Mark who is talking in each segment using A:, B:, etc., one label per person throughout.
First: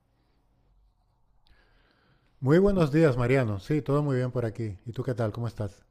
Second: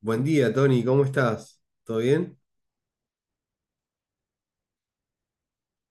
A: Buen día, Tony, ¿cómo estás? ¿Todo bien?
B: Muy buenos días, Mariano. Sí, todo muy bien por aquí. ¿Y tú qué tal? ¿Cómo estás?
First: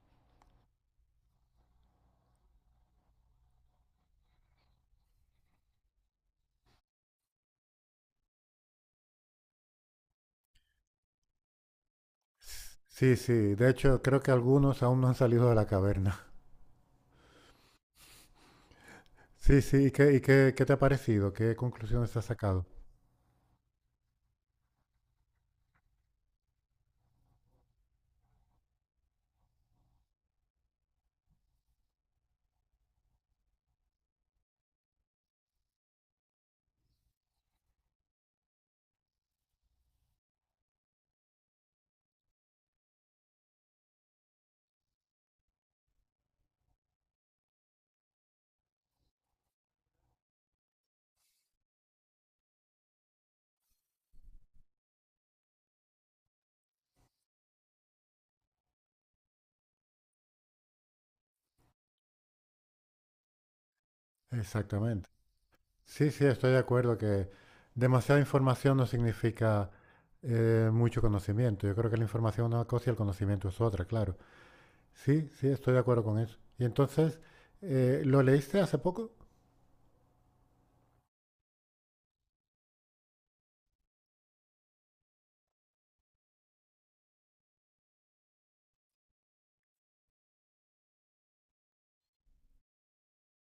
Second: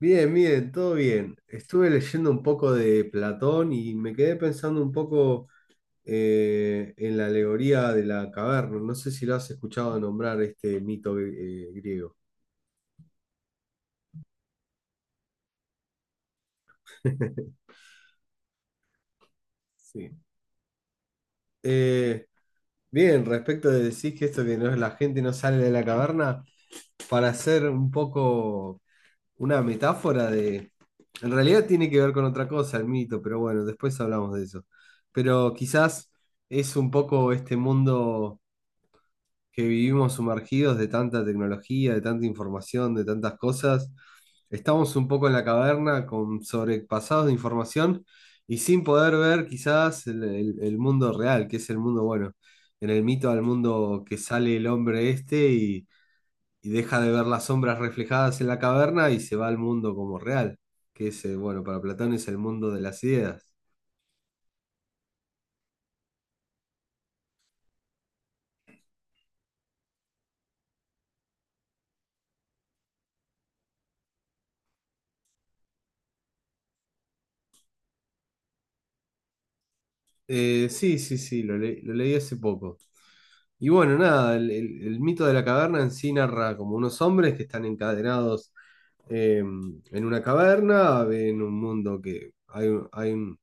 A: Bien, bien, todo bien. Estuve leyendo un poco de Platón y me quedé pensando un poco en la alegoría de la caverna. No sé si lo has escuchado nombrar este mito griego.
B: Sí, sí. De hecho, creo que algunos aún no han salido de la caverna. Sí, sí. ¿Y
A: Sí.
B: qué, y qué, qué te ha parecido? ¿Qué conclusiones has
A: Eh,
B: sacado?
A: Bien, respecto de decir que esto que no es la gente no sale de la caverna, para ser un poco una metáfora de... En realidad tiene que ver con otra cosa, el mito, pero bueno, después hablamos de eso. Pero quizás es un poco este mundo que vivimos sumergidos de tanta tecnología, de tanta información, de tantas cosas. Estamos un poco en la caverna con sobrepasados de información y sin poder ver quizás el mundo real, que es el mundo bueno. En el mito al mundo que sale el hombre este y deja de ver las sombras reflejadas en la caverna y se va al mundo como real, que es, bueno, para Platón es el mundo de las ideas.
B: Exactamente. Sí, sí, estoy de acuerdo que demasiada información no significa mucho conocimiento. Yo creo que la información es una cosa y el conocimiento es otra, claro. Sí, sí, estoy de acuerdo con eso. ¿Y entonces, lo leíste hace poco?
A: Lo leí hace poco. Y bueno, nada, el mito de la caverna en sí narra como unos hombres que están encadenados en una caverna, en un mundo que hay, un- hay, un-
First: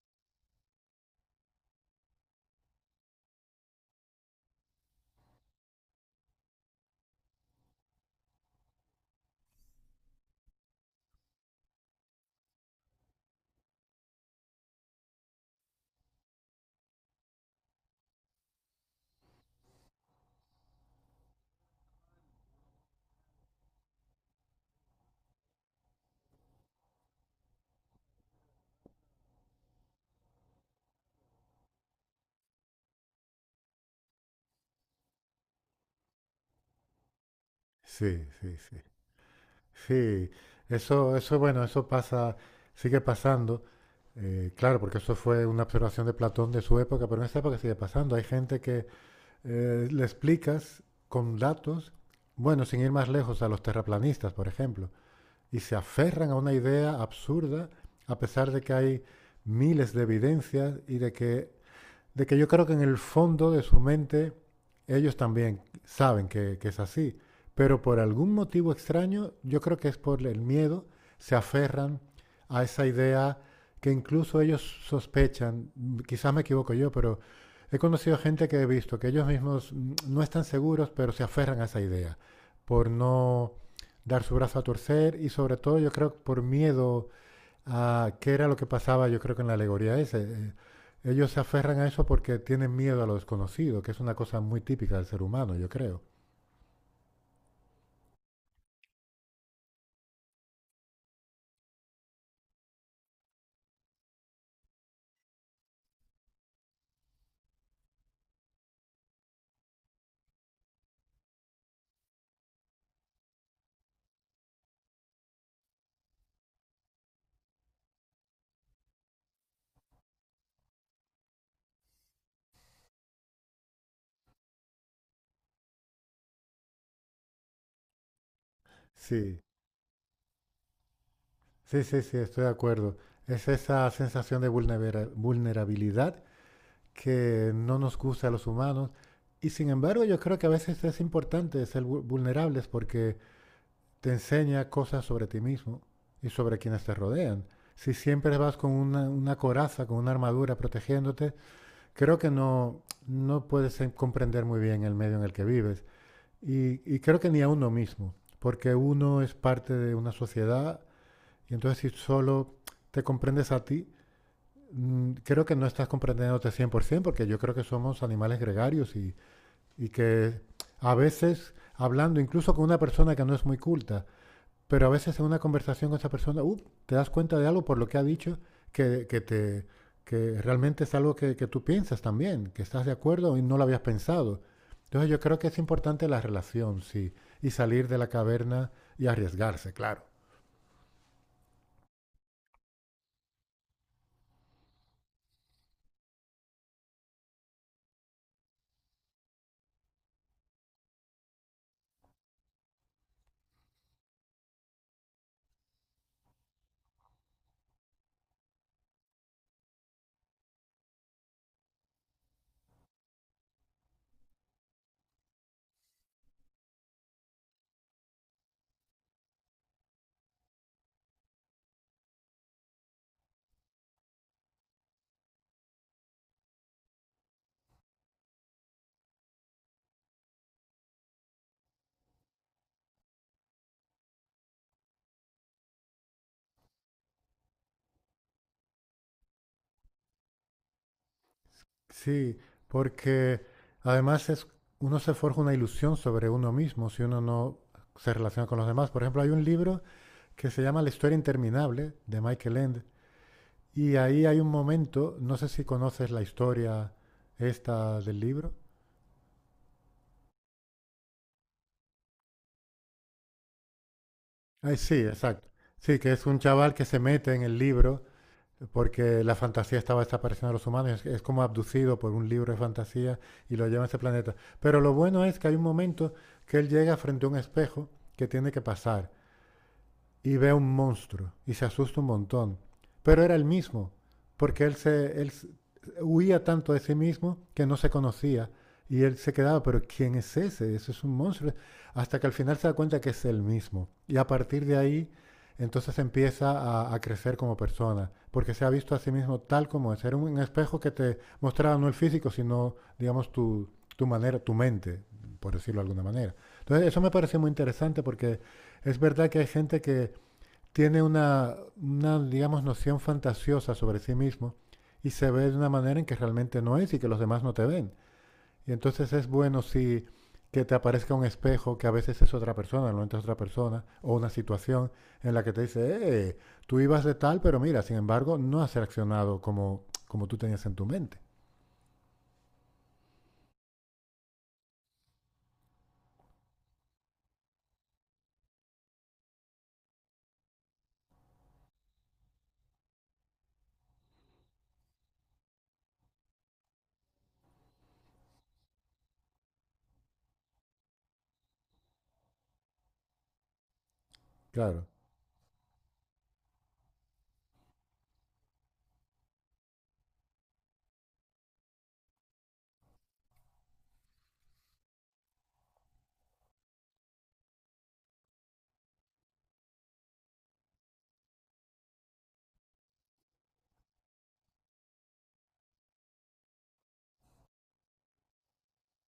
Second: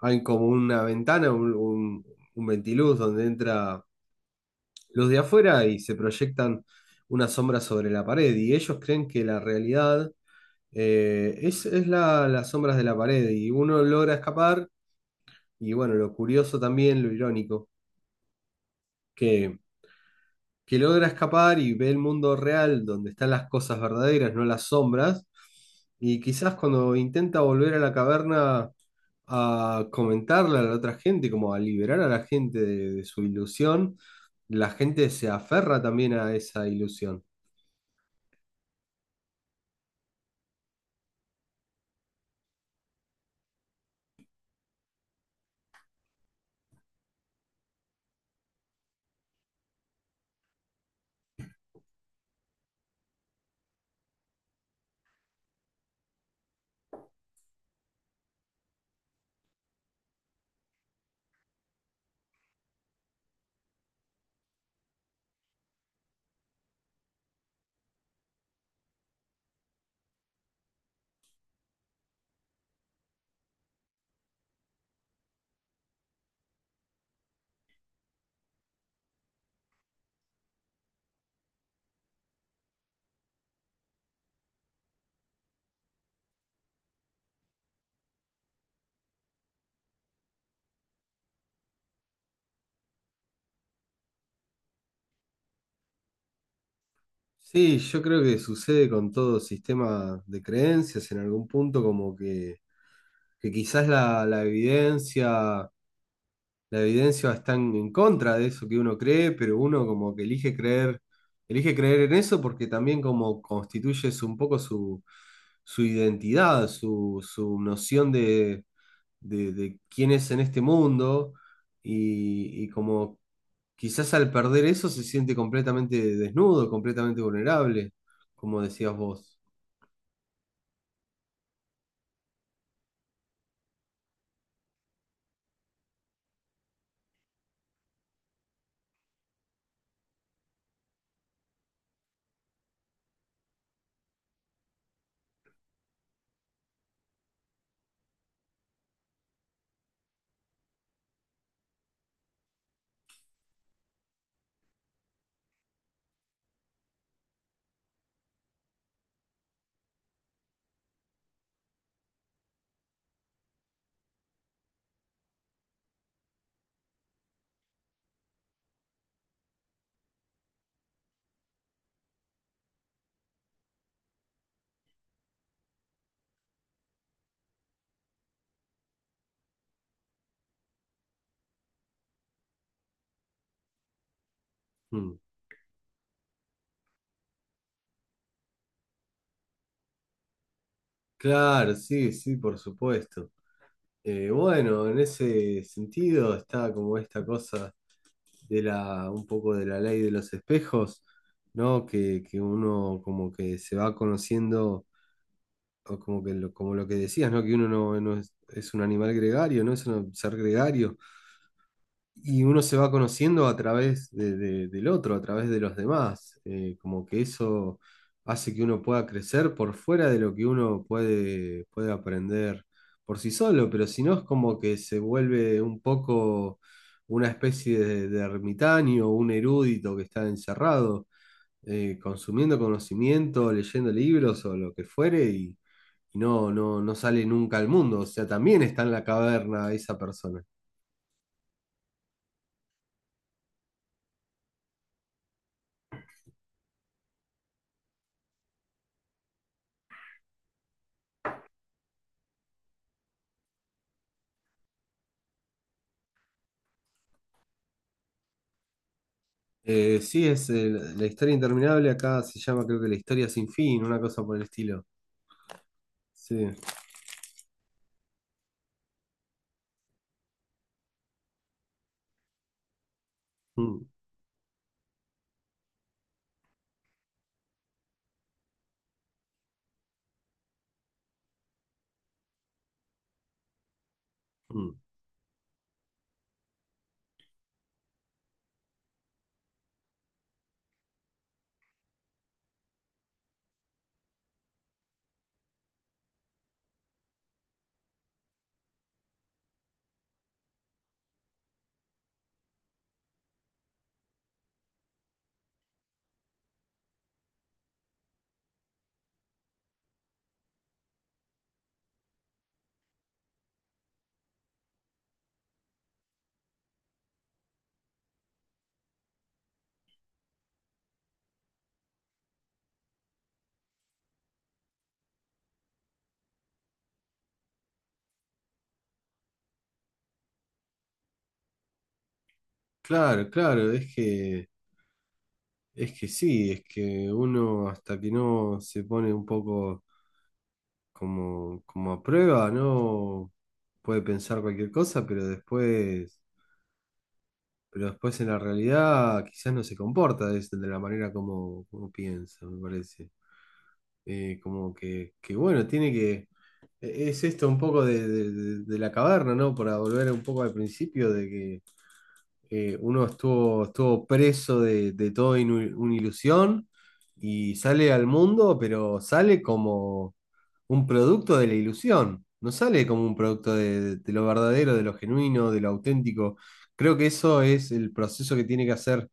A: hay como una ventana, un ventiluz donde entra luz de afuera y se proyectan una sombra sobre la pared. Y ellos creen que la realidad es las sombras de la pared y uno logra escapar y bueno, lo curioso también, lo irónico, que, que logra escapar y ve el mundo real donde están las cosas verdaderas, no las sombras, y quizás cuando intenta volver a la caverna a comentarle a la otra gente, como a liberar a la gente de su ilusión, la gente se aferra también a esa ilusión.
B: Sí, sí, sí. Sí, eso, bueno, eso pasa, sigue pasando, claro, porque eso fue una observación de Platón de su época, pero en esta época sigue pasando. Hay gente que le explicas con datos, bueno, sin ir más lejos, a los terraplanistas, por ejemplo, y se aferran a una idea absurda, a pesar de que hay miles de evidencias y de que yo creo que en el fondo de su mente ellos también saben que es así, pero por algún motivo extraño, yo creo que es por el miedo, se aferran a esa idea que incluso ellos sospechan, quizás me equivoco yo, pero he conocido gente que he visto que ellos mismos no están seguros, pero se aferran a esa idea por no dar su brazo a torcer y sobre todo yo creo por miedo a qué era lo que pasaba, yo creo que en la alegoría ese. Ellos se aferran a eso porque tienen miedo a lo desconocido, que es una cosa muy típica del ser humano, yo creo.
A: Sí, yo creo que sucede con todo sistema de creencias en algún punto como que quizás la evidencia, la evidencia está en contra de eso que uno cree, pero uno como que elige creer en eso porque también como constituye un poco su identidad, su noción de quién es en este mundo y como quizás al perder eso se siente completamente desnudo, completamente vulnerable, como decías vos.
B: Sí, sí, sí, sí, estoy de acuerdo. Es esa sensación de vulnerabilidad que no nos gusta a los humanos. Y sin embargo, yo creo que a veces es importante ser vulnerables porque te enseña cosas sobre ti mismo y sobre quienes te rodean. Si siempre vas con una coraza, con una armadura protegiéndote, creo que no, no puedes comprender muy bien el medio en el que vives. Y creo que ni a uno mismo, porque uno es parte de una sociedad y entonces si solo te comprendes a ti, creo que no estás comprendiéndote 100%, porque yo creo que somos animales gregarios y que a veces, hablando incluso con una persona que no es muy culta, pero a veces en una conversación con esa persona te das cuenta de algo por lo que ha dicho que te, que realmente es algo que, tú piensas también, que estás de acuerdo y no lo habías pensado. Entonces
A: Mm.
B: yo creo que es importante la relación, sí, y salir de la caverna y arriesgarse, claro.
A: Claro, sí, sí, por supuesto. Bueno, en ese sentido está como esta cosa de la, un poco de la ley de los espejos, ¿no? Que uno como que se va conociendo, o como que lo, como lo que decías, ¿no? Que uno no, no es, es un animal gregario, ¿no? Es un ser gregario. Y uno se va conociendo a través del otro, a través de los demás. Como que eso hace que uno pueda crecer por fuera de lo que puede aprender por sí solo, pero si no es como que se vuelve un poco una especie de ermitaño, un erudito que está encerrado, consumiendo conocimiento, leyendo libros o lo que fuere y no sale nunca al mundo. O sea, también está en la caverna esa persona.
B: Sí, porque además es, uno se forja una ilusión sobre uno mismo si uno no se relaciona con los demás. Por ejemplo, hay un libro que se llama La historia interminable, de Michael Ende. Y ahí hay un momento, no sé si conoces la historia esta del libro.
A: Sí, es La historia interminable, acá se llama creo que La historia sin fin, una cosa por el
B: Ah,
A: estilo.
B: sí, exacto. Sí, que es un
A: Sí.
B: chaval que se mete en el libro porque la fantasía estaba desapareciendo de los humanos, es como abducido por un libro de fantasía y lo lleva
A: Mm,
B: a ese planeta. Pero lo bueno es que hay un momento que él llega frente a un espejo que tiene que pasar y ve un monstruo y se asusta un montón. Pero era el mismo, porque
A: mm.
B: él huía tanto de sí mismo que no se conocía y él se quedaba, pero ¿quién es ese? Ese es un monstruo. Hasta que al final se da cuenta que es el mismo. Y a partir de ahí, entonces empieza a crecer como persona, porque se ha visto a sí mismo tal como es. Era un espejo que te mostraba no el físico, sino, digamos, tu manera, tu mente, por decirlo de alguna manera. Entonces, eso me parece muy interesante porque es verdad que hay gente que tiene una, digamos, noción fantasiosa sobre sí mismo y se ve de una manera en que realmente no es y que los demás no te ven. Y entonces es bueno si que te aparezca un espejo que a veces es otra persona, no es otra persona, o una situación en la que te dice, tú ibas de tal, pero mira, sin embargo, no has reaccionado como, como tú tenías en tu mente.
A: Claro, claro, es que sí, es que uno hasta que no se pone un poco como, como a prueba, ¿no? Puede pensar cualquier cosa, pero después pero después en la realidad quizás no se comporta de la manera como, como piensa, me parece. Como
B: Claro,
A: que bueno, tiene que... Es esto un poco de la caverna, ¿no? Para volver un poco al principio de que uno estuvo preso de todo una ilusión y sale al mundo, pero sale como un producto de la ilusión, no sale como un producto de lo verdadero, de lo genuino, de lo auténtico. Creo que eso es el proceso que tiene que hacer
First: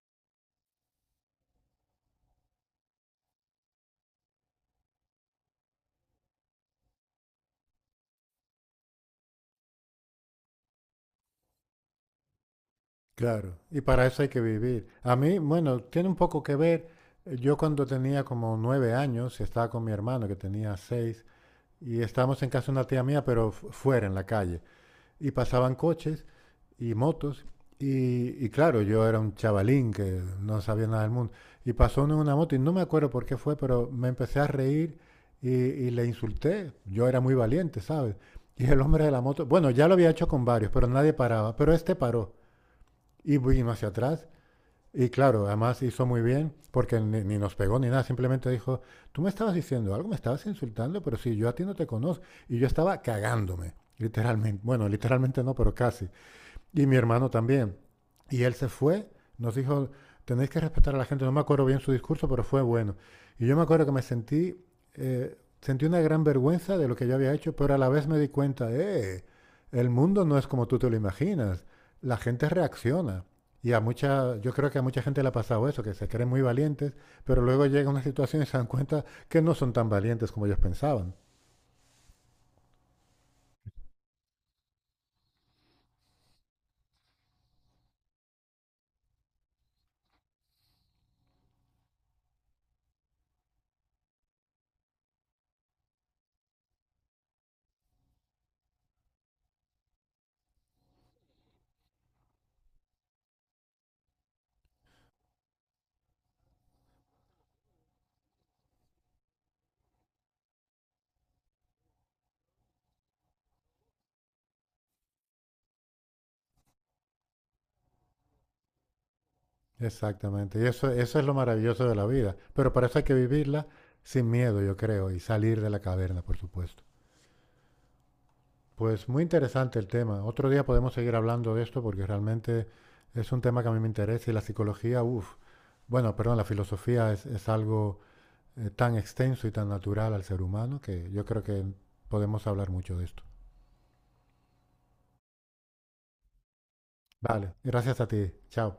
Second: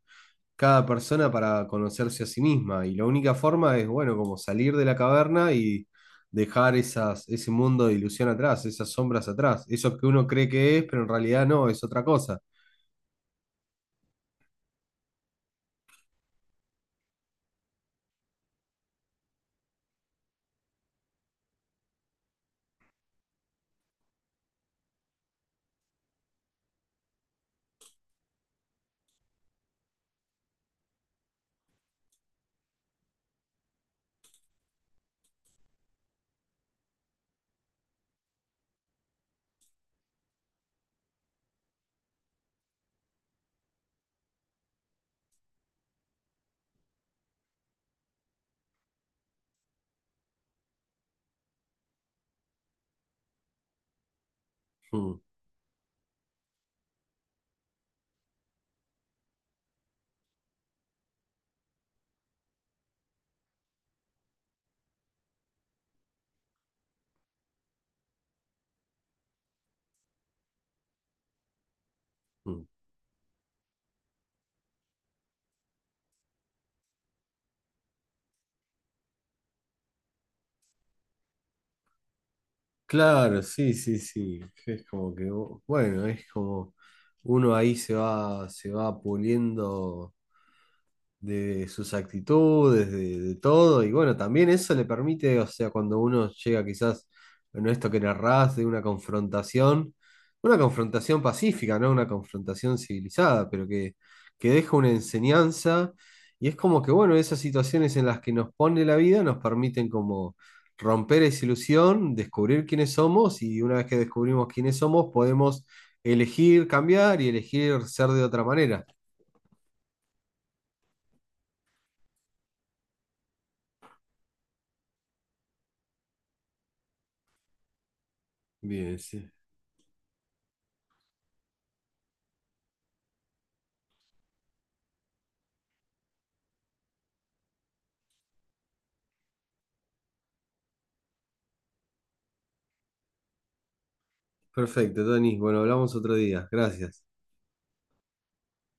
A: cada persona para conocerse a sí misma y la única forma es, bueno, como salir de la caverna y dejar esas, ese mundo de ilusión atrás, esas sombras atrás, eso que uno cree que es, pero en realidad no, es otra cosa.
B: claro. Y para eso hay que vivir. A mí, bueno, tiene un poco que ver, yo cuando tenía como 9 años y estaba con mi hermano que tenía seis, y estábamos en casa de una tía mía, pero fuera, en la calle. Y pasaban coches y motos. Y claro, yo era un chavalín que no sabía nada del mundo. Y pasó uno en una moto y no me acuerdo por qué fue, pero me empecé a reír y le insulté. Yo era muy valiente, ¿sabes? Y el hombre de la moto, bueno, ya lo había hecho con varios, pero nadie paraba. Pero este paró y vino hacia atrás y claro, además hizo muy bien, porque ni, ni nos pegó ni nada, simplemente dijo, tú me estabas diciendo algo, me estabas insultando, pero si yo a ti no te conozco. Y yo estaba cagándome, literalmente. Bueno,
A: Mm,
B: literalmente no, pero casi. Y mi hermano también. Y él se fue, nos dijo, tenéis que respetar a la gente. No me acuerdo bien su discurso, pero fue bueno. Y yo me acuerdo que me sentí, sentí una gran vergüenza de lo que yo había hecho, pero a la vez me di cuenta, el mundo no es como tú te lo imaginas. La gente
A: mm.
B: reacciona. Y a mucha, yo creo que a mucha gente le ha pasado eso, que se creen muy valientes, pero luego llega una situación y se dan cuenta que no son tan valientes como ellos pensaban.
A: Claro, sí, sí, sí. Es como que, bueno, es como uno ahí se va puliendo de sus actitudes, de todo, y bueno, también eso le permite, o sea, cuando uno llega quizás, bueno, esto que narrás de una confrontación pacífica, ¿no? Una confrontación civilizada, pero que deja una enseñanza, y es como que, bueno, esas situaciones en las que nos pone la vida nos permiten como romper esa ilusión, descubrir quiénes somos, y una vez que descubrimos quiénes somos, podemos elegir cambiar y elegir ser de otra manera.
B: Exactamente. Y eso es lo maravilloso de la vida. Pero para eso hay que vivirla sin miedo, yo creo, y salir de la caverna, por supuesto.
A: Bien,
B: Pues muy
A: sí.
B: interesante el tema. Otro día podemos seguir hablando de esto porque realmente es un tema que a mí me interesa y la psicología, uff, bueno, perdón, la filosofía es algo tan extenso y tan natural al ser humano que yo creo que podemos hablar mucho de esto.
A: Perfecto, Tony. Bueno, hablamos otro día. Gracias.
B: Vale, gracias a ti. Chao.